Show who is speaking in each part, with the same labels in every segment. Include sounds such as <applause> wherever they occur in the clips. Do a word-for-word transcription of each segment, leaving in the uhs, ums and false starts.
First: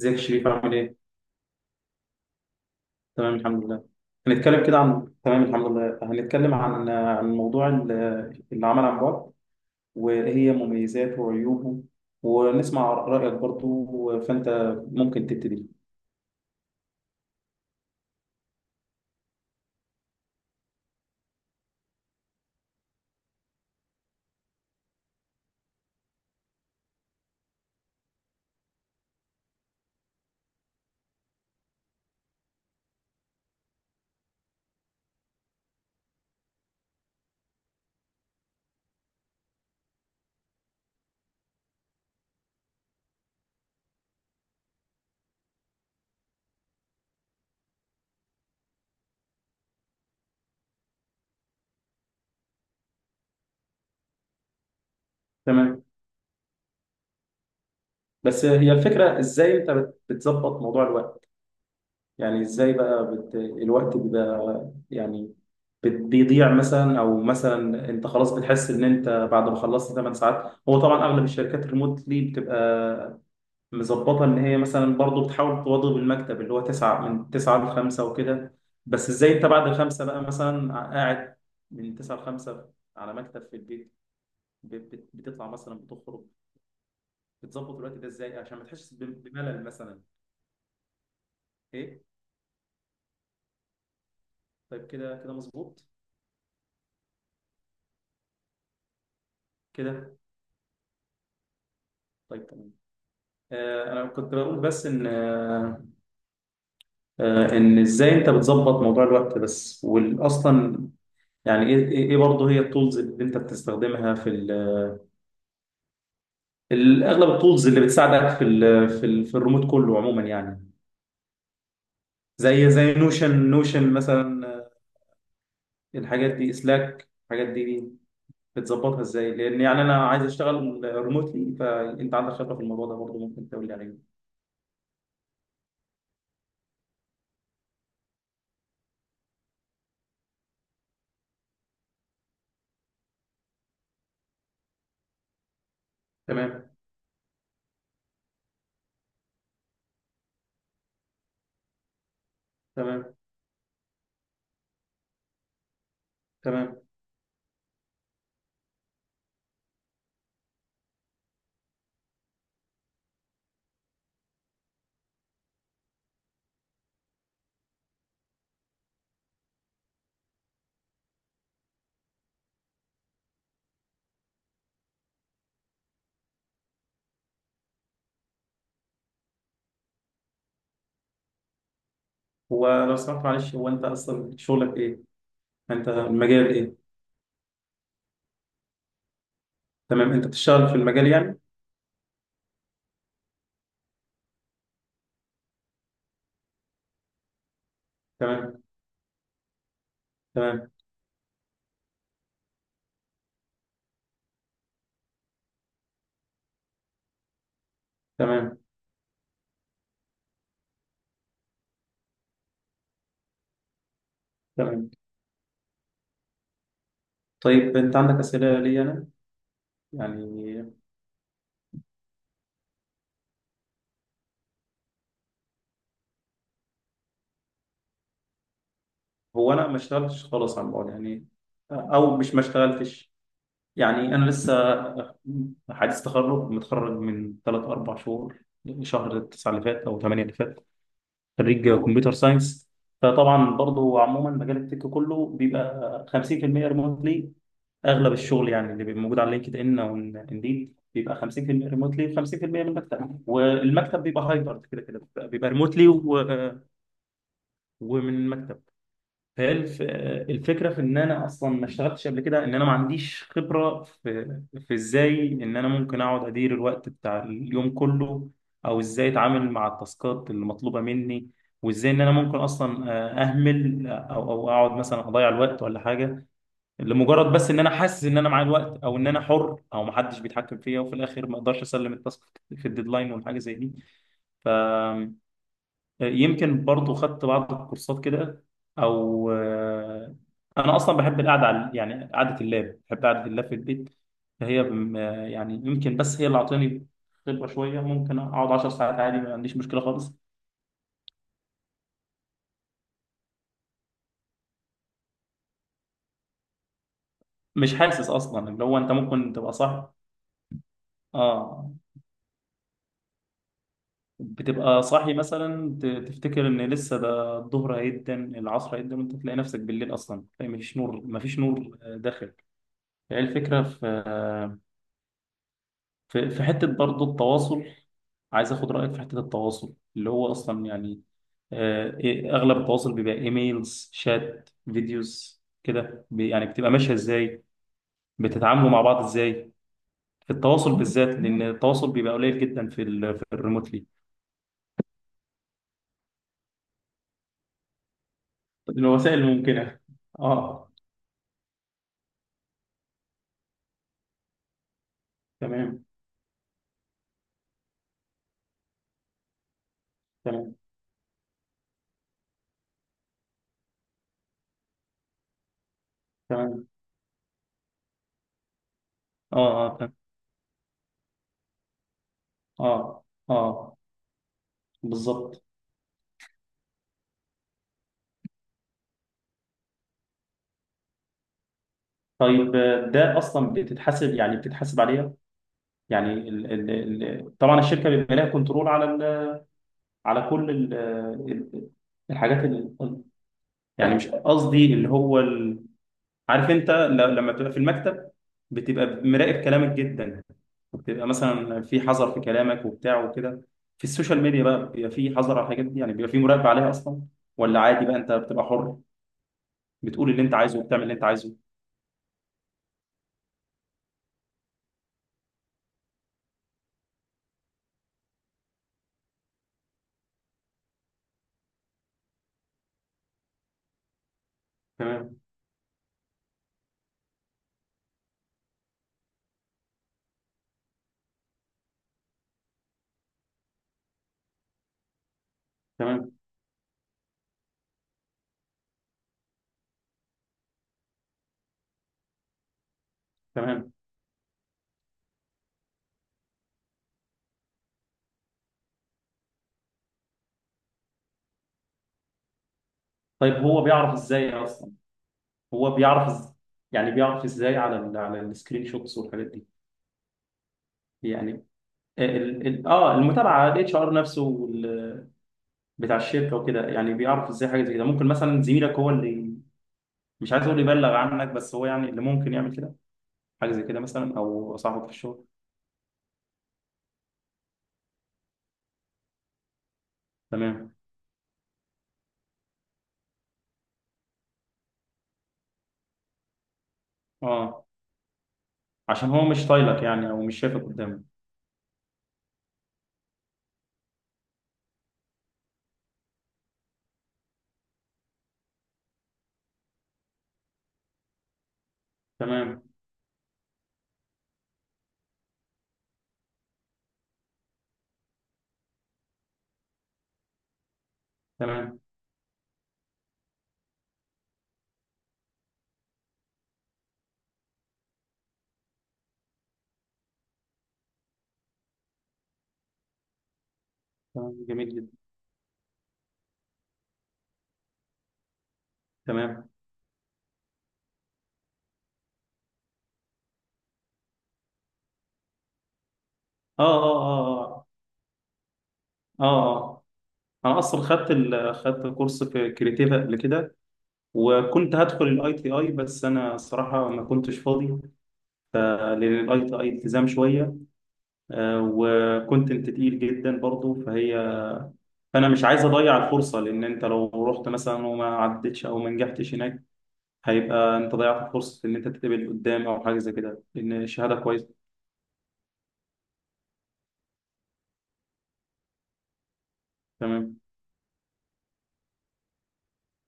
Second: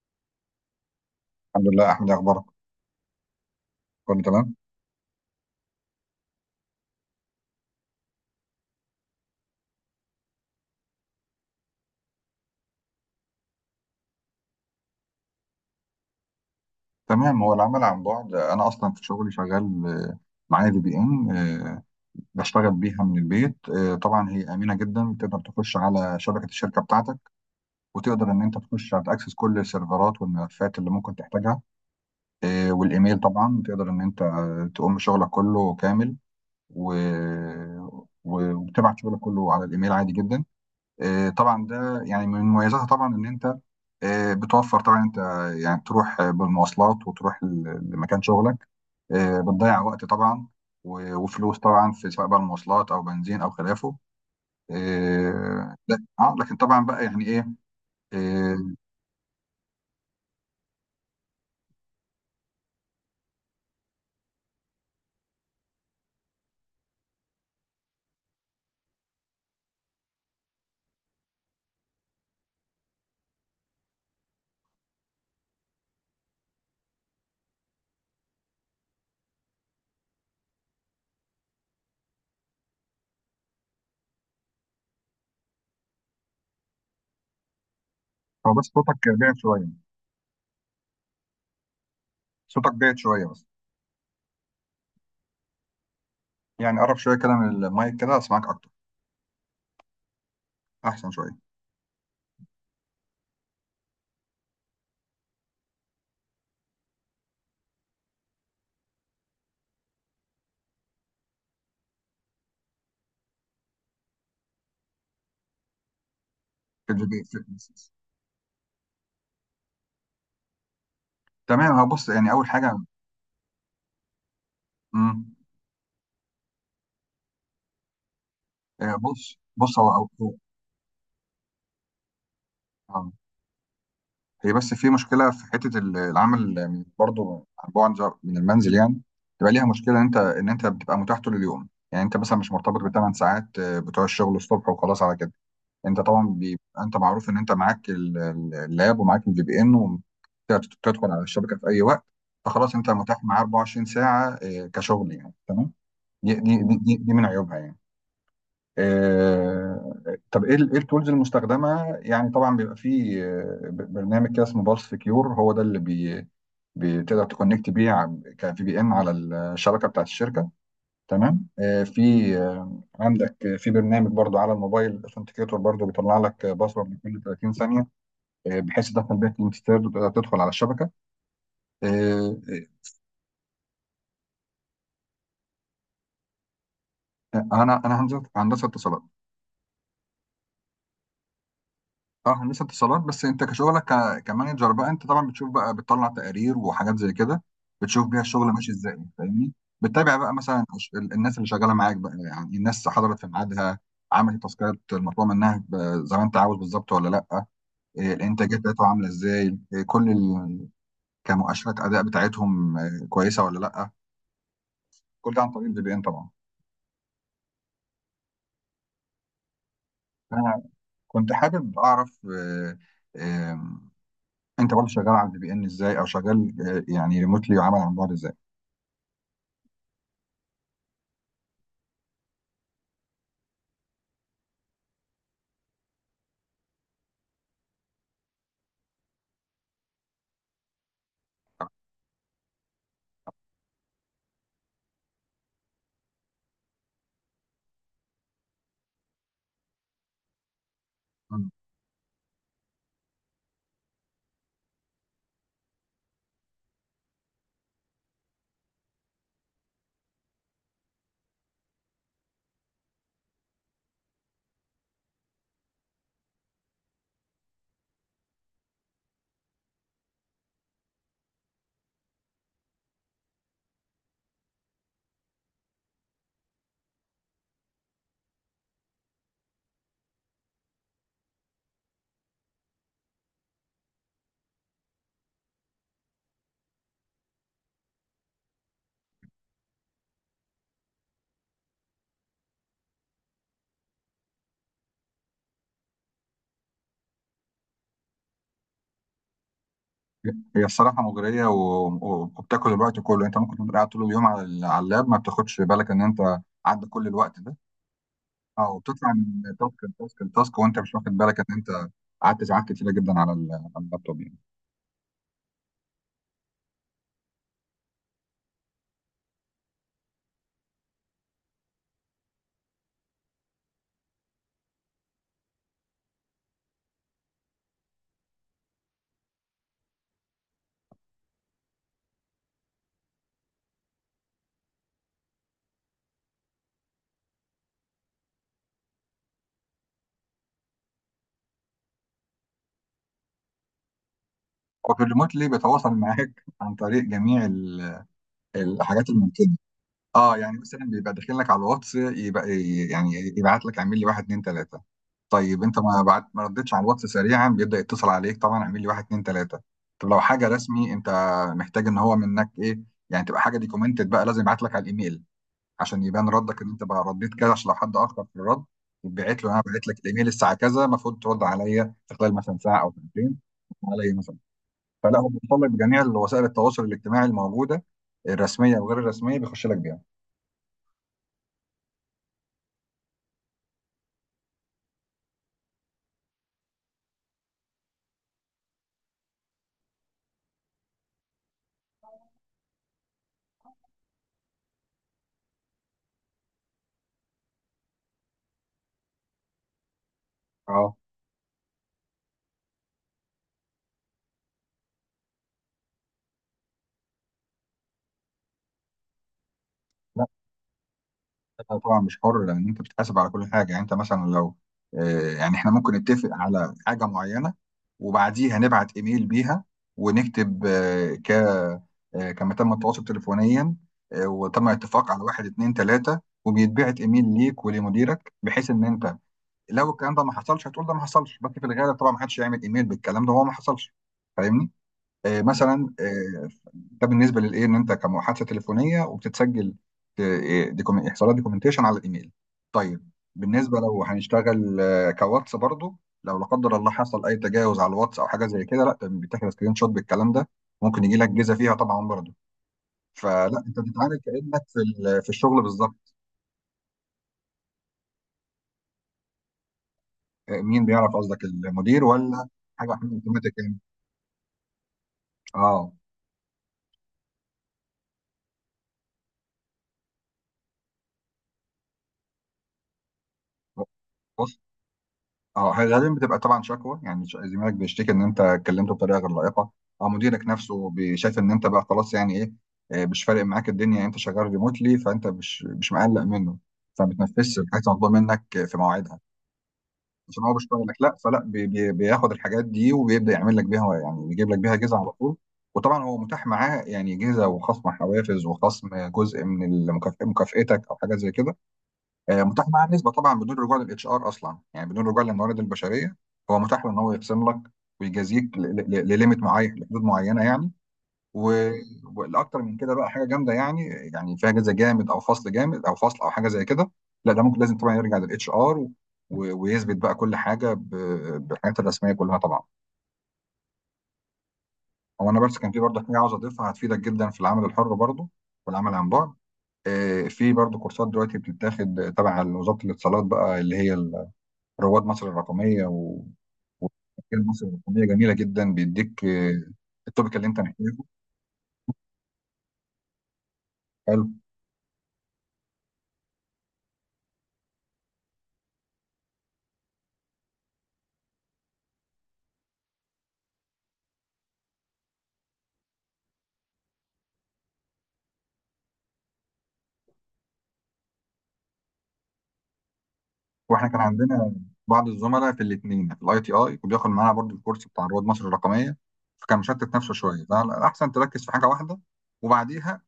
Speaker 1: ازيك يا شريف؟ عامل ايه؟
Speaker 2: الحمد لله. احمد، إيه اخبارك؟
Speaker 1: تمام، الحمد لله.
Speaker 2: كله تمام.
Speaker 1: هنتكلم كده عن تمام الحمد لله. هنتكلم عن عن موضوع ال- العمل عن بعد، وايه هي مميزاته وعيوبه، ونسمع رأيك برضو. فانت ممكن تبتدي.
Speaker 2: تمام. هو العمل عن بعد، انا اصلا في شغلي شغال، آه، معايا في بي ان، آه، بشتغل بيها من البيت. آه، طبعا هي امنه جدا، تقدر تخش على شبكه الشركه بتاعتك، وتقدر ان انت تخش تاكسس كل السيرفرات والملفات اللي ممكن تحتاجها. آه، والايميل طبعا تقدر ان انت آه، تقوم بشغلك كله كامل و... و- وبتبعت شغلك كله على الايميل عادي جدا. آه، طبعا ده يعني من مميزاتها، طبعا ان انت آه، بتوفر. طبعا انت يعني تروح آه، بالمواصلات وتروح ل- لمكان شغلك، آه، بتضيع وقت طبعا و- وفلوس طبعا، في سواء بقى المواصلات او بنزين او خلافه. آه،
Speaker 1: تمام،
Speaker 2: لا اه لكن طبعا بقى يعني ايه.
Speaker 1: بس
Speaker 2: آه،
Speaker 1: هي الفكرة، ازاي انت بت- بتظبط موضوع الوقت؟ يعني ازاي بقى بت... الوقت بيبقى يعني بت- بيضيع مثلا، او مثلا انت خلاص بتحس ان انت بعد ما خلصت 8 ساعات، هو طبعا اغلب الشركات ريموتلي بتبقى مظبطة إن هي مثلا برضه بتحاول تواظب المكتب اللي هو تسعة من تسعة لخمسة وكده. بس إزاي أنت بعد الخمسة بقى مثلا قاعد من تسعة لخمسة على مكتب في البيت، ب- بت- بتطلع مثلا، بتخرج؟ بتظبط الوقت ده إزاي
Speaker 2: هو
Speaker 1: عشان
Speaker 2: بس
Speaker 1: ما تحسش
Speaker 2: صوتك
Speaker 1: ب-
Speaker 2: بعد
Speaker 1: بملل
Speaker 2: شويه.
Speaker 1: مثلا؟ إيه؟
Speaker 2: صوتك بعد شويه بس.
Speaker 1: طيب. كده كده مظبوط.
Speaker 2: يعني قرب شويه كده من المايك كده، اسمعك اكتر،
Speaker 1: كده،
Speaker 2: احسن شويه.
Speaker 1: طيب، تمام. آه أنا كنت بقول، بس إن آه آه، إن إزاي أنت بتظبط موضوع الوقت بس، وأصلا يعني إيه إيه برضه هي التولز اللي أنت بتستخدمها في
Speaker 2: في
Speaker 1: ال-
Speaker 2: البيت
Speaker 1: اغلب
Speaker 2: في-
Speaker 1: التولز اللي بتساعدك في ال في ال في الريموت كله عموما، يعني
Speaker 2: تمام. هو بص، يعني اول
Speaker 1: زي
Speaker 2: حاجه.
Speaker 1: زي نوشن نوشن مثلا. آه،
Speaker 2: مم،
Speaker 1: الحاجات دي، اسلاك، الحاجات دي
Speaker 2: آه،
Speaker 1: بتظبطها ازاي؟
Speaker 2: بص
Speaker 1: لان
Speaker 2: بص
Speaker 1: يعني
Speaker 2: هو
Speaker 1: انا
Speaker 2: أو-
Speaker 1: عايز
Speaker 2: هو-
Speaker 1: اشتغل ريموتلي، فانت عندك خبره في الموضوع ده
Speaker 2: آه.
Speaker 1: برضه، ممكن تقول لي عليه.
Speaker 2: هي بس في مشكلة في حتة ال- العمل من- برضو عن بعد من المنزل، يعني تبقى ليها مشكلة إن أنت إن أنت بتبقى متاح طول اليوم. يعني أنت مثلا مش مرتبط بثمان ساعات آه، بتوع الشغل الصبح وخلاص على كده. أنت طبعا
Speaker 1: تمام،
Speaker 2: بيبقى أنت معروف إن أنت معاك ال- ال- اللاب ومعاك الفي بي إن، وتدخل على الشبكة في أي وقت. فخلاص أنت
Speaker 1: تمام،
Speaker 2: متاح معاه أربع وعشرين ساعة، آه، كشغل يعني. تمام. دي دي
Speaker 1: تمام.
Speaker 2: دي, دي من عيوبها يعني. آه، طب ايه ال- ايه التولز المستخدمه؟ يعني طبعا بيبقى فيه آه، ب- برنامج كده اسمه بالس سكيور، هو ده اللي بي بتقدر تكونكت بيه كفي بي ان على الشبكه بتاعت الشركه. تمام. آه، في آه، عندك آه، في برنامج برضو على الموبايل، اثنتيكيتور، برضو بيطلع لك باسورد كل ثلاثين ثانيه، آه، بحيث تدخل بيها كلمه سر وتقدر تدخل على الشبكه. آه،
Speaker 1: هو لو سمحت معلش، هو انت اصلا شغلك ايه؟ انت المجال ايه؟
Speaker 2: آه، انا انا هندسه هندسة اتصالات.
Speaker 1: تمام. انت بتشتغل في المجال يعني؟
Speaker 2: اه هندسه اتصالات. بس انت كشغلك ك- كمانجر بقى، انت طبعا بتشوف بقى، بتطلع تقارير وحاجات زي كده، بتشوف بيها الشغل
Speaker 1: تمام،
Speaker 2: ماشي ازاي، فاهمني. بتتابع بقى مثلا
Speaker 1: تمام،
Speaker 2: الش- ال- الناس اللي شغاله معاك بقى، يعني الناس حضرت في ميعادها، عملت التاسكات المطلوبه منها ب- زي ما انت عاوز بالظبط ولا لا، إيه، الانتاجيه
Speaker 1: تمام،
Speaker 2: بتاعتهم عامله ازاي، إيه، كل ال- كمؤشرات اداء بتاعتهم آه، كويسه ولا لا.
Speaker 1: تمام.
Speaker 2: كل ده عن طريق الفي بي ان طبعا.
Speaker 1: طيب انت عندك اسئله لي انا يعني؟
Speaker 2: انا كنت حابب اعرف آه، آه، انت برضه شغال على الفي بي ان ازاي، او شغال آه، يعني ريموتلي وعمل عن بعد ازاي.
Speaker 1: هو انا ما اشتغلتش خالص على الموضوع يعني، او مش ما اشتغلتش. يعني انا لسه حديث تخرج، متخرج من ثلاثة اربعة شهور، شهر تسعة اللي فات او تمانية اللي فات. خريج كمبيوتر ساينس. فطبعا برضو عموما، مجال التك كله بيبقى خمسين في المية ريموتلي. اغلب الشغل يعني اللي بيبقى موجود على لينكد ان او انديد بيبقى خمسين في المية ريموتلي، خمسين بالميه من المكتب، والمكتب بيبقى هايبرد. كده كده بيبقى ريموتلي ومن المكتب. فهي الف- الفكره في ان انا اصلا ما اشتغلتش قبل كده، ان انا ما عنديش خبره في في ازاي ان انا ممكن اقعد ادير الوقت بتاع اليوم كله، او ازاي اتعامل مع التاسكات اللي مطلوبه مني، وازاي ان انا ممكن اصلا آه، اهمل او او اقعد مثلا اضيع الوقت ولا حاجه، لمجرد بس ان انا حاسس ان انا معايا الوقت، او ان انا حر او ما حدش بيتحكم فيا، وفي الاخر ما اقدرش اسلم التاسك في الديدلاين ولا حاجه زي دي. ف، يمكن برضو خدت بعض الكورسات كده، او آه، انا اصلا بحب القعده على، يعني، قعده اللاب. بحب قعده اللاب في البيت. فهي بم- آه، يعني يمكن بس هي اللي اعطاني خبره شويه، ممكن اقعد 10 ساعات عادي، ما عنديش مشكله خالص.
Speaker 2: هي الصراحة مغرية و- و- وبتاكل الوقت كله، انت ممكن تبقى قاعد طول اليوم على ال- على اللاب، ما بتاخدش بالك ان انت عدى كل الوقت ده،
Speaker 1: مش حاسس اصلا، اللي
Speaker 2: او
Speaker 1: هو انت
Speaker 2: بتطلع
Speaker 1: ممكن تبقى
Speaker 2: من تاسك
Speaker 1: صاحي.
Speaker 2: لتاسك لتاسك وانت مش واخد بالك ان
Speaker 1: اه،
Speaker 2: انت قعدت ساعات كتيرة جدا على ال- على اللابتوب يعني.
Speaker 1: بتبقى صاحي مثلا، ت- تفتكر ان لسه ده الظهر، هيدن العصر، هيدن وانت تلاقي نفسك بالليل اصلا، مفيش نور، مفيش نور آه، داخل. هي الفكره في آه، في في حتة برضه، التواصل. عايز اخد رأيك في حتة التواصل، اللي هو اصلا يعني آه، إيه- اغلب التواصل بيبقى ايميلز، شات، فيديوز كده، بي- يعني بتبقى ماشية ازاي؟ بتتعاملوا مع بعض ازاي في التواصل بالذات؟ لان التواصل بيبقى قليل جدا في ال في الريموتلي.
Speaker 2: هو في الريموتلي بيتواصل معاك عن طريق جميع ال- الحاجات
Speaker 1: الوسائل
Speaker 2: الممكنة.
Speaker 1: الممكنة.
Speaker 2: اه، يعني
Speaker 1: اه،
Speaker 2: مثلا بيبقى داخل لك على الواتس، يبقى يعني يبعت لك اعمل لي واحد اتنين تلاته. طيب انت
Speaker 1: تمام،
Speaker 2: ما بعت، ما ردتش على الواتس سريعا، بيبدا يتصل عليك طبعا، اعمل لي واحد اتنين تلاته. طب لو حاجه
Speaker 1: تمام،
Speaker 2: رسمي انت محتاج ان هو منك ايه، يعني تبقى حاجه ديكومنتد بقى، لازم يبعت لك على الايميل، عشان يبان ردك
Speaker 1: تمام.
Speaker 2: ان انت بقى رديت كذا، عشان لو حد اخر في الرد
Speaker 1: اه،
Speaker 2: يتبعت له، انا
Speaker 1: اه،
Speaker 2: بعت
Speaker 1: تمام.
Speaker 2: لك الايميل الساعه كذا، المفروض ترد عليا في خلال مثلا ساعه او
Speaker 1: اه،
Speaker 2: ساعتين
Speaker 1: اه،
Speaker 2: عليا مثلا. فلا هو
Speaker 1: بالظبط.
Speaker 2: بيوصل لك بجميع وسائل التواصل الاجتماعي الموجوده، الرسميه وغير الرسميه، بيخش لك بيها.
Speaker 1: طيب، آه، ده اصلا بتتحاسب يعني، بتتحاسب عليها؟ يعني ال ال ال طبعا الشركه بيبقى لها كنترول على ال، على كل ال ال الحاجات ال، يعني مش قصدي اللي هو ال. عارف انت ل- لما بتبقى في المكتب بتبقى مراقب كلامك جدا،
Speaker 2: اه.
Speaker 1: وبتبقى مثلا في حذر في كلامك وبتاع وكده. في السوشيال ميديا بقى بيبقى في حذر على الحاجات دي، يعني بيبقى في مراقبه عليها اصلا، ولا عادي بقى انت بتبقى حر بتقول اللي
Speaker 2: لا،
Speaker 1: انت عايزه وبتعمل اللي انت عايزه؟
Speaker 2: أنت طبعا مش حر، لان انت بتتحاسب على كل حاجه. يعني انت مثلا لو آه، يعني احنا ممكن نتفق على حاجه معينه، وبعديها نبعت ايميل بيها، ونكتب آه، ك آه، كما تم التواصل تليفونيا، آه، وتم الاتفاق
Speaker 1: تمام،
Speaker 2: على واحد اتنين تلاته، وبيتبعت ايميل ليك ولمديرك، بحيث ان انت لو الكلام ده ما حصلش هتقول ده ما حصلش. بس في الغالب طبعا ما حدش هيعمل ايميل بالكلام ده، هو ما حصلش، فاهمني؟ آه، مثلا
Speaker 1: تمام،
Speaker 2: آه، ده بالنسبه للايه ان انت كمحادثه تليفونيه وبتتسجل، آه، دوكيوم- يحصل لها دوكيومنتيشن على الايميل. طيب
Speaker 1: تمام.
Speaker 2: بالنسبه لو هنشتغل آه، كواتس برضو، لو لا قدر الله حصل اي تجاوز على الواتس او حاجه زي كده، لا ده بتاخد سكرين شوت بالكلام ده، ممكن يجي لك جيزه فيها طبعا برضو.
Speaker 1: طيب هو
Speaker 2: فلا انت
Speaker 1: بيعرف
Speaker 2: بتتعامل
Speaker 1: ازاي
Speaker 2: كانك
Speaker 1: اصلا،
Speaker 2: في ال- في الشغل
Speaker 1: هو
Speaker 2: بالظبط.
Speaker 1: بيعرف إز- يعني بيعرف ازاي على ال على السكرين شوتس والحاجات دي؟
Speaker 2: آه، مين بيعرف؟ قصدك
Speaker 1: يعني
Speaker 2: المدير،
Speaker 1: آه، ال
Speaker 2: ولا
Speaker 1: ال
Speaker 2: حاجه
Speaker 1: اه المتابعه،
Speaker 2: اوتوماتيك
Speaker 1: الاتش
Speaker 2: يعني؟
Speaker 1: ار نفسه، وال-
Speaker 2: اه.
Speaker 1: بتاع الشركه وكده، يعني بيعرف ازاي حاجه زي كده؟ ممكن مثلا زميلك هو اللي، مش عايز اقول يبلغ عنك، بس هو يعني اللي ممكن يعمل كده، حاجه زي كده، مثلا، او صاحبك في الشغل.
Speaker 2: اه غالبا بتبقى طبعا شكوى، يعني ش- زميلك بيشتكي ان انت اتكلمته بطريقه غير لائقه، او مديرك
Speaker 1: تمام.
Speaker 2: نفسه بي- شايف ان انت بقى خلاص، يعني ايه، آه، مش فارق معاك الدنيا. يعني انت شغال ريموتلي، فانت مش مش مقلق منه، فما بتنفذش
Speaker 1: اه،
Speaker 2: الحاجات المطلوبه منك في
Speaker 1: عشان
Speaker 2: مواعيدها،
Speaker 1: هو مش طايلك يعني، او مش
Speaker 2: عشان هو
Speaker 1: شايفك
Speaker 2: بيشتغلك.
Speaker 1: قدامه.
Speaker 2: لا، فلا بي بي بياخد الحاجات دي وبيبدا يعمل لك بيها، يعني بيجيب لك بيها جزء على طول. وطبعا هو متاح معاه، يعني جزء وخصم حوافز وخصم جزء من المكافأ- مكافأتك، او حاجه زي كده. آه،
Speaker 1: تمام،
Speaker 2: متاح معاه نسبه طبعا بدون رجوع للاتش ار اصلا، يعني بدون رجوع للموارد البشريه، هو متاح له ان هو يقسم لك ويجازيك ل- ل- لليميت معين، لحدود معينه يعني. و-
Speaker 1: تمام،
Speaker 2: والاكتر من كده بقى حاجه جامده يعني، يعني فيها جزء جامد او فصل جامد او فصل او حاجه زي كده، لا ده ممكن لازم طبعا يرجع للاتش ار، ويثبت بقى كل حاجه ب- بالحاجات الرسميه كلها طبعا.
Speaker 1: تمام جميل جدا.
Speaker 2: هو انا بس كان في برضه حاجه عاوز اضيفها، هتفيدك جدا في العمل الحر برضه والعمل عن بعد.
Speaker 1: تمام،
Speaker 2: آه، في برضه كورسات دلوقتي بتتاخد تبع وزاره الاتصالات، بقى اللي هي رواد مصر الرقميه. و
Speaker 1: اه، اه،
Speaker 2: ومجال مصر
Speaker 1: اه،
Speaker 2: الرقميه جميله جدا، بيديك
Speaker 1: اه، اه،
Speaker 2: آه،
Speaker 1: آه.
Speaker 2: التوبيك اللي
Speaker 1: انا
Speaker 2: انت
Speaker 1: اصلا
Speaker 2: محتاجه.
Speaker 1: خدت ال... خدت كورس في كريتيفا قبل كده،
Speaker 2: حلو.
Speaker 1: وكنت هدخل الاي تي اي بس انا صراحه ما كنتش فاضي، آه، لان الاي تي اي التزام شويه، آه، وكنت تقيل جدا برضه فهي، فانا مش عايز اضيع الفرصه، لان انت لو رحت مثلا وما عدتش او ما نجحتش هناك، هيبقى انت ضيعت فرصه ان انت تتقبل قدام او حاجه زي كده، لان
Speaker 2: واحنا كان
Speaker 1: الشهاده
Speaker 2: عندنا
Speaker 1: كويسه.
Speaker 2: بعض الزملاء في الاثنين، في الاي تي اي، وبياخد معانا برضو الكورس بتاع رواد مصر الرقميه، فكان مشتت نفسه
Speaker 1: تمام،
Speaker 2: شويه، فالاحسن تركز في حاجه واحده، وبعديها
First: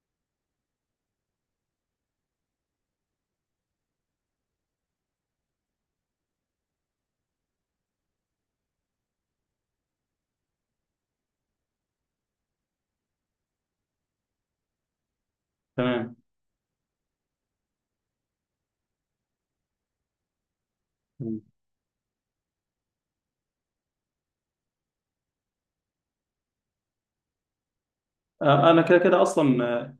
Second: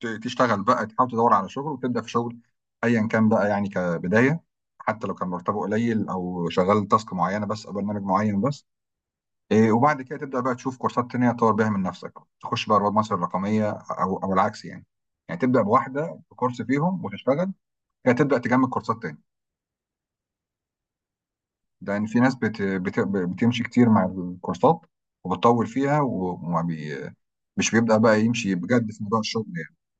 Speaker 2: ت- تشتغل بقى، تحاول تدور على شغل وتبدا في شغل، ايا كان بقى يعني كبدايه، حتى لو كان مرتبه قليل، او شغال تاسك معينه بس، او برنامج معين بس. إيه، وبعد كده تبدأ بقى تشوف كورسات تانية تطور بيها من نفسك، تخش بقى رواد مصر الرقمية، أو أو العكس يعني، يعني تبدأ
Speaker 1: تمام.
Speaker 2: بواحدة بكورس فيهم وتشتغل كده، تبدأ تجمع كورسات تاني، لأن في ناس بت... بت... بتمشي كتير مع الكورسات، وبتطول فيها، وما بي... مش بيبدأ بقى يمشي
Speaker 1: آه، انا
Speaker 2: بجد
Speaker 1: كده
Speaker 2: في موضوع
Speaker 1: كده
Speaker 2: الشغل
Speaker 1: اصلا،
Speaker 2: يعني.
Speaker 1: آه،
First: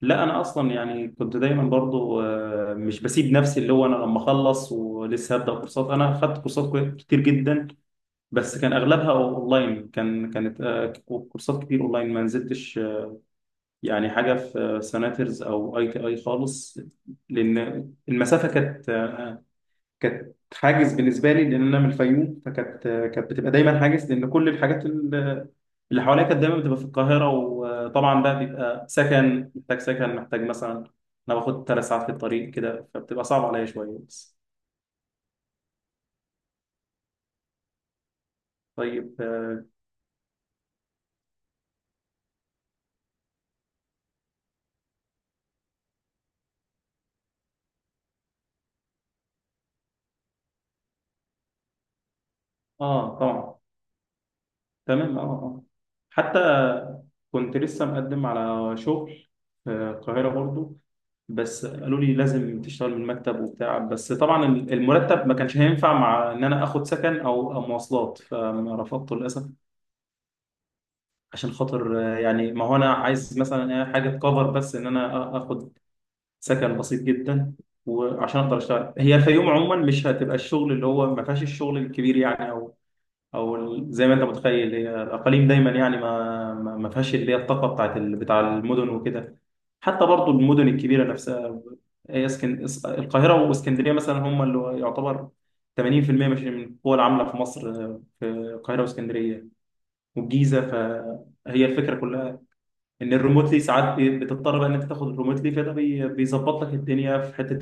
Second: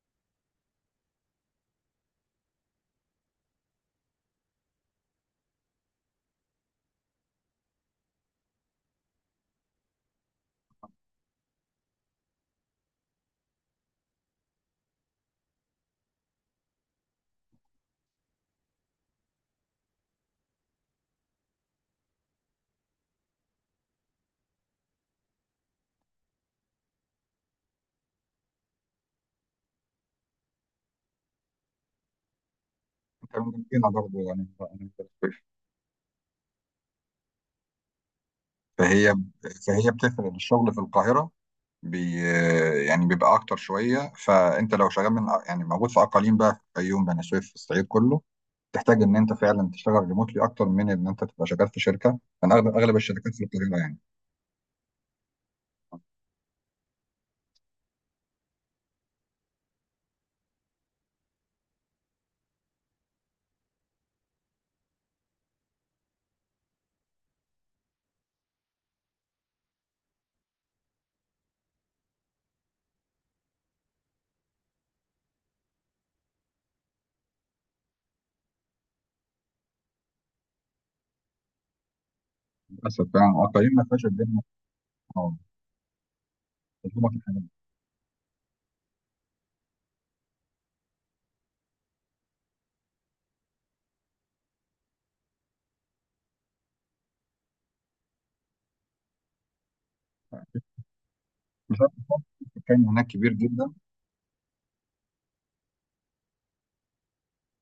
Speaker 1: لا انا اصلا يعني كنت دايما برضو، آه، مش بسيب نفسي. اللي هو انا لما اخلص ولسه هبدا كورسات، انا خدت كورسات كوي- كتير جدا، بس كان اغلبها اونلاين. كان كانت آه، كورسات كتير اونلاين ما نزلتش، آه، يعني حاجه في، آه، سناترز او اي تي اي خالص. لان المسافه كانت آه، كانت حاجز بالنسبه لي، لان انا من الفيوم، فكانت آه، كانت بتبقى دايما حاجز، لان كل الحاجات ال- اللي حواليا كانت دايما بتبقى في القاهره. وطبعا بقى بيبقى سكن، محتاج سكن، محتاج مثلا، انا باخد ثلاث ساعات في الطريق كده، فبتبقى
Speaker 2: انت
Speaker 1: صعبه
Speaker 2: من
Speaker 1: عليا
Speaker 2: هنا
Speaker 1: شويه
Speaker 2: برضه
Speaker 1: بس.
Speaker 2: يعني؟ أنا- أنا- فهي
Speaker 1: طيب، اه.
Speaker 2: فهي بتفرق الشغل في القاهرة، بي... يعني بيبقى أكتر شوية. فأنت لو شغال من، يعني موجود في أقاليم بقى، في الفيوم، بني سويف، في الصعيد كله، تحتاج ان انت فعلا تشتغل ريموتلي، اكتر من ان انت تبقى شغال في شركه. انا اغلب، اغلب
Speaker 1: آه،
Speaker 2: الشركات في
Speaker 1: طبعا،
Speaker 2: القاهره يعني،
Speaker 1: تمام، اه، اه. حتى كنت لسه مقدم على شغل في القاهرة برضو، بس قالوا لي لازم تشتغل من المكتب وبتاع. بس طبعا المرتب ما كانش هينفع مع ان انا اخد سكن او أو مواصلات، فرفضته للاسف. عشان خاطر، آه، يعني، ما هو انا عايز مثلا، آه، حاجه تكفر بس ان انا آ- اخد سكن بسيط جدا، وعشان اقدر اشتغل. هي الفيوم عموما مش هتبقى الشغل اللي هو ما فيهاش الشغل الكبير يعني،
Speaker 2: للاسف فعلا. اه،
Speaker 1: او
Speaker 2: قليل ما
Speaker 1: ال-
Speaker 2: فيهاش
Speaker 1: زي ما انت
Speaker 2: الدنيا.
Speaker 1: متخيل، هي
Speaker 2: أه،
Speaker 1: الاقاليم دايما يعني ما ما ما
Speaker 2: الحكومه
Speaker 1: فيهاش
Speaker 2: في
Speaker 1: اللي هي
Speaker 2: الحاجات دي.
Speaker 1: الطاقه بتاعت ال- بتاع المدن وكده. حتى برضو المدن الكبيره نفسها، هي اسكن... اس- القاهره واسكندريه مثلا هم اللي يعتبر ثمانين في المية، مش من القوى العامله في مصر، آه، في القاهره واسكندريه والجيزه. فهي
Speaker 2: بسبب
Speaker 1: الفكره كلها
Speaker 2: السكان هناك
Speaker 1: ان
Speaker 2: كبير
Speaker 1: الريموتلي
Speaker 2: جدا.
Speaker 1: ساعات بي- بتضطر بقى ان انت تاخد الريموتلي، فده بي- بيظبط لك الدنيا في حته،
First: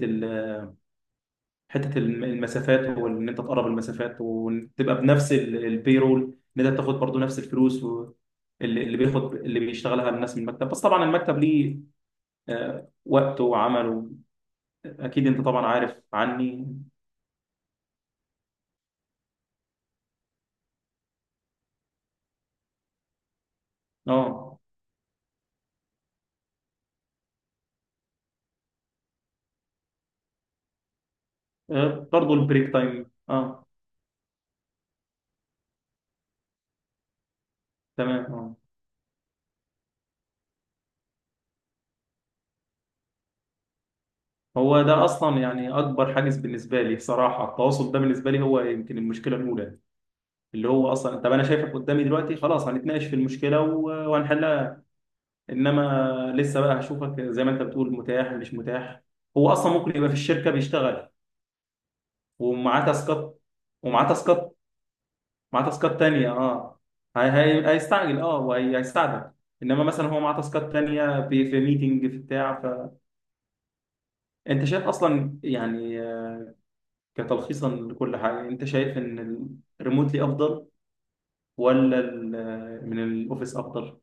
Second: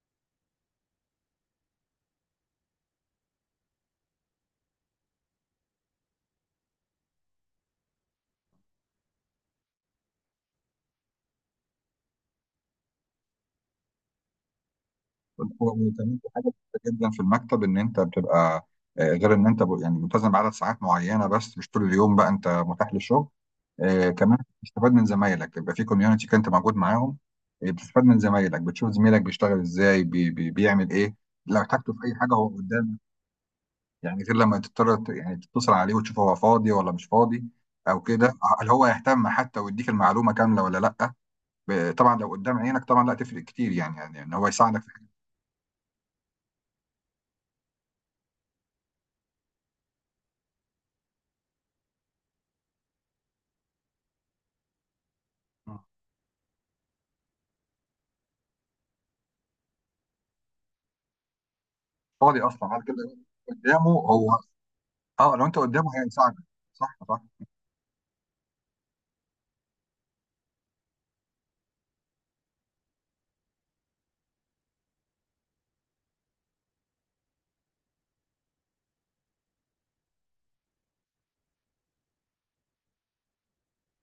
Speaker 1: حته الم- المسافات، وان انت تقرب المسافات وتبقى بنفس رول، ان انت تاخد برضو نفس الفلوس و- اللي اللي بياخد، اللي بيشتغلها الناس من المكتب. بس طبعا المكتب ليه آه، وقته وعمله، اكيد انت
Speaker 2: و-
Speaker 1: طبعا عارف
Speaker 2: وكمان في حاجه
Speaker 1: عني.
Speaker 2: كبيرة جدا في المكتب، ان انت بتبقى آه، غير ان انت ب- يعني ملتزم بعدد ساعات معينه بس، مش طول اليوم بقى انت متاح للشغل. آه، كمان
Speaker 1: اه،
Speaker 2: بتستفاد من زمايلك، يبقى في كوميونتي كنت موجود معاهم، آه، بتستفاد من زمايلك، بتشوف زميلك بيشتغل ازاي، بي بي بيعمل ايه، لو احتاجته في
Speaker 1: آه،
Speaker 2: اي حاجه
Speaker 1: برضو
Speaker 2: هو
Speaker 1: البريك
Speaker 2: قدامك.
Speaker 1: تايم، اه،
Speaker 2: يعني غير لما تضطر ت- يعني تتصل عليه وتشوف هو فاضي ولا مش فاضي او
Speaker 1: تمام،
Speaker 2: كده،
Speaker 1: اه.
Speaker 2: هل هو يهتم حتى ويديك المعلومه كامله ولا لا. ب- طبعا لو قدام عينك طبعا لا تفرق كتير يعني، يعني ان هو يساعدك
Speaker 1: هو
Speaker 2: في
Speaker 1: ده
Speaker 2: حاجه.
Speaker 1: اصلا يعني اكبر حاجز بالنسبه لي صراحه، التواصل ده بالنسبه لي هو يمكن المشكله الاولى. اللي هو اصلا، طب انا شايفك قدامي دلوقتي خلاص، هنتناقش في المشكله و- وهنحلها. انما لسه بقى هشوفك زي ما انت بتقول، متاح مش متاح. هو اصلا ممكن يبقى في الشركه بيشتغل
Speaker 2: فاضي اصلا بعد
Speaker 1: ومعاه
Speaker 2: كده.
Speaker 1: تاسكات
Speaker 2: قدامه
Speaker 1: ومعاه
Speaker 2: هو.
Speaker 1: تاسكات
Speaker 2: اه لو انت
Speaker 1: معاه
Speaker 2: قدامه
Speaker 1: تاسكات تانية،
Speaker 2: هيساعدك.
Speaker 1: اه.
Speaker 2: صح صح.
Speaker 1: هي هي هيستعجل، اه، وهيستعجل. انما مثلا هو معاه تاسكات تانية في في ميتنج في بتاع. فانت شايف اصلا يعني، آه، كتلخيصا لكل حاجه، انت شايف ان الريموتلي افضل ولا ال- آه، من الاوفيس افضل؟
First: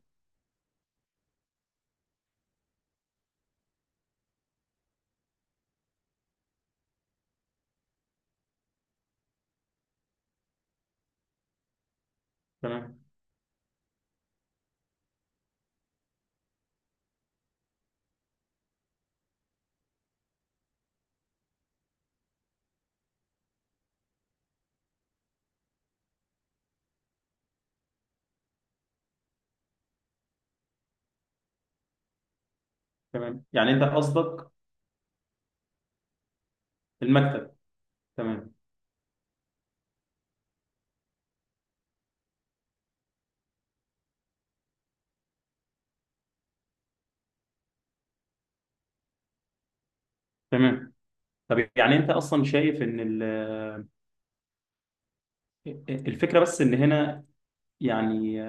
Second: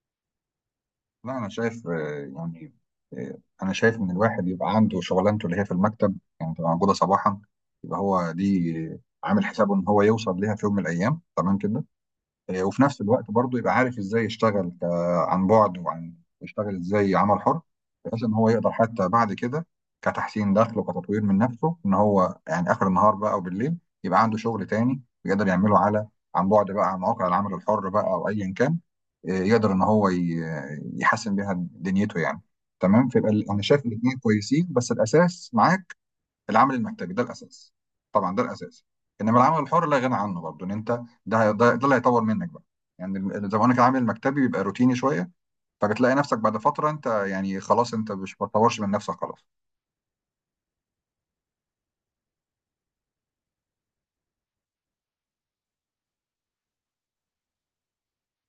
Speaker 2: لا، انا شايف آه، يعني آه، انا شايف ان الواحد يبقى عنده شغلانته اللي هي في المكتب، يعني تبقى موجوده صباحا، يبقى هو دي آه، عامل حسابه ان هو يوصل ليها في يوم من الايام، تمام كده. آه، وفي
Speaker 1: تمام،
Speaker 2: نفس الوقت برضه يبقى عارف ازاي يشتغل ك- عن بعد، وعن يشتغل ازاي عمل حر، بحيث ان هو يقدر حتى بعد كده كتحسين دخل وكتطوير من نفسه، ان هو يعني اخر النهار بقى، او بالليل، يبقى عنده شغل تاني يقدر يعمله على عن بعد بقى، على مواقع العمل الحر بقى، او ايا كان. آه، يقدر ان هو ي- يحسن بيها دنيته يعني. تمام. فيبقى
Speaker 1: تمام.
Speaker 2: ال- انا
Speaker 1: يعني
Speaker 2: شايف
Speaker 1: انت
Speaker 2: الاثنين
Speaker 1: قصدك
Speaker 2: كويسين، بس الاساس معاك العمل المكتبي، ده
Speaker 1: المكتب.
Speaker 2: الاساس. طبعا ده
Speaker 1: تمام،
Speaker 2: الاساس. انما العمل الحر لا غنى عنه برضه، ان انت ده هي- ده, ده اللي هيطور منك بقى. يعني ال- زي ما قلنا كده، العمل المكتبي بيبقى روتيني شويه، فبتلاقي نفسك بعد فتره انت يعني خلاص، انت مش بتطورش من نفسك خلاص.
Speaker 1: تمام. طب يعني انت اصلا شايف ان ال- الفكره بس ان هنا، يعني،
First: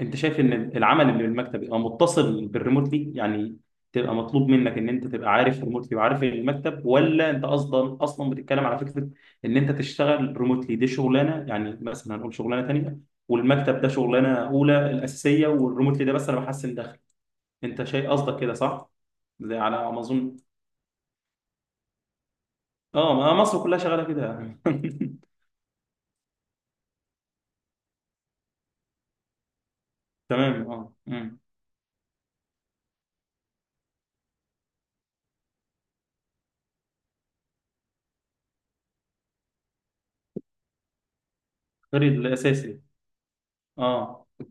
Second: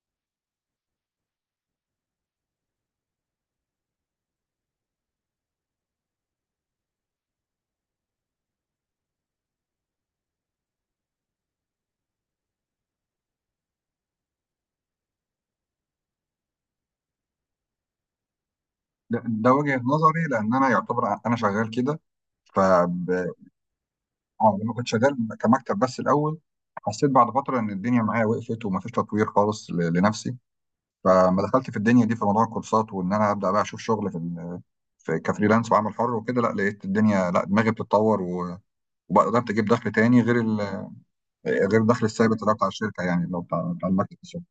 Speaker 1: انت شايف ان العمل اللي بالمكتب يبقى متصل بالريموتلي، يعني تبقى مطلوب منك ان انت تبقى عارف ريموتلي وعارف المكتب، ولا انت اصلا اصلا بتتكلم على فكره ان انت تشتغل ريموتلي دي شغلانه، يعني مثلا هنقول شغلانه تانيه، والمكتب ده شغلانه اولى الاساسيه، والريموتلي ده بس انا بحسن دخل. انت شايف قصدك كده صح؟
Speaker 2: ده, ده
Speaker 1: زي
Speaker 2: وجهه
Speaker 1: على ما
Speaker 2: نظري،
Speaker 1: اظن.
Speaker 2: لان انا يعتبر ع- انا شغال كده. ف
Speaker 1: اه،
Speaker 2: ب-
Speaker 1: ما مصر كلها شغاله كده.
Speaker 2: آه، لما كنت شغال كمكتب بس الاول، حسيت بعد فتره ان الدنيا معايا وقفت، ومفيش تطوير خالص ل-
Speaker 1: <laughs>
Speaker 2: لنفسي،
Speaker 1: تمام، اه، مم.
Speaker 2: فما دخلت في الدنيا دي في موضوع الكورسات، وان انا ابدا بقى اشوف شغل في في كفريلانس وعمل حر وكده، لا لقيت الدنيا لا دماغي بتتطور، و- وبقدرت اجيب دخل تاني غير ال... غير
Speaker 1: غير
Speaker 2: الدخل الثابت اللي هو بتاع
Speaker 1: الاساسي،
Speaker 2: الشركه، يعني اللي هو بتاع بتاع المكتب
Speaker 1: اه،
Speaker 2: الشغل.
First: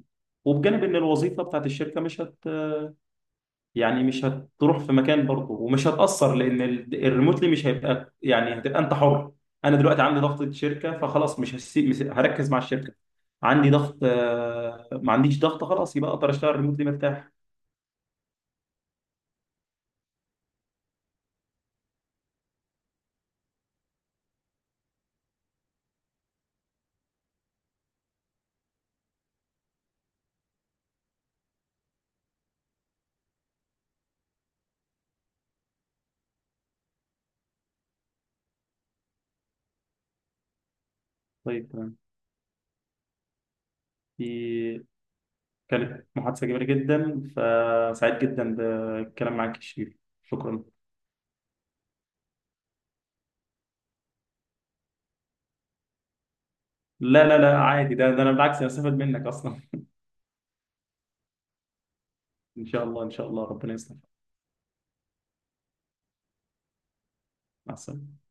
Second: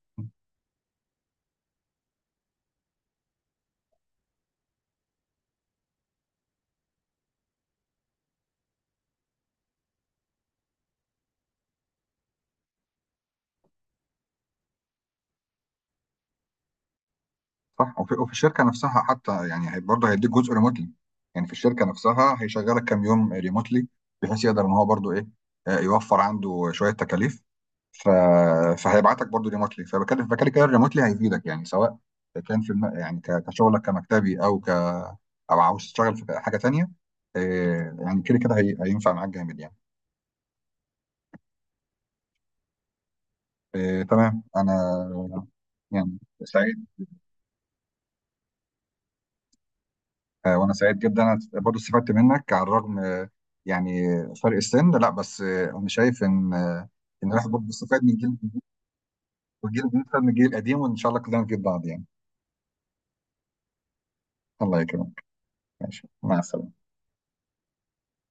Speaker 1: وبجانب ان الوظيفه بتاعت الشركه مش هت يعني مش هتروح في مكان برضه، ومش هتاثر، لان ال- الريموتلي مش هيبقى، يعني هتبقى انت حر. انا دلوقتي عندي ضغط شركه، فخلاص مش هسيب، مش هركز مع الشركه. عندي ضغط، آه، ما عنديش ضغط خلاص يبقى اقدر اشتغل ريموتلي مرتاح.
Speaker 2: صح. وفي... وفي الشركه نفسها حتى يعني هي- برضه هيديك جزء ريموتلي، يعني في الشركه نفسها هيشغلك كام يوم ريموتلي، بحيث يقدر ان هو برضه ايه، آه، يوفر عنده شويه تكاليف. ف... فهيبعتك برضه ريموتلي. فبكلم فكده كده الريموتلي هيفيدك يعني، سواء كان في الم... يعني ك... كشغلك كمكتبي، او ك... او عاوز تشتغل في حاجه تانيه. آه، يعني كده كده هي... هينفع معاك جامد يعني.
Speaker 1: طيب، تمام.
Speaker 2: إيه تمام. انا
Speaker 1: دي كانت
Speaker 2: يعني
Speaker 1: محادثه جميله
Speaker 2: سعيد.
Speaker 1: جدا، فسعيد جدا بالكلام معاك يا شيرين.
Speaker 2: آه،
Speaker 1: شكرا.
Speaker 2: وانا سعيد جدا. انا برضو استفدت منك، على الرغم آه، يعني فرق السن، لا بس آه، انا شايف ان آه،
Speaker 1: لا،
Speaker 2: ان
Speaker 1: لا،
Speaker 2: الواحد
Speaker 1: لا
Speaker 2: برضو
Speaker 1: عادي،
Speaker 2: استفاد
Speaker 1: ده
Speaker 2: من
Speaker 1: ده انا
Speaker 2: جيل،
Speaker 1: بالعكس هستفاد منك اصلا.
Speaker 2: وجيل بيستفاد من الجيل القديم، وان شاء الله كلنا نفيد بعض يعني.
Speaker 1: ان شاء الله، ان شاء الله، ربنا يسلمك.
Speaker 2: الله يكرمك. ماشي، مع السلامه.
Speaker 1: مع السلامه.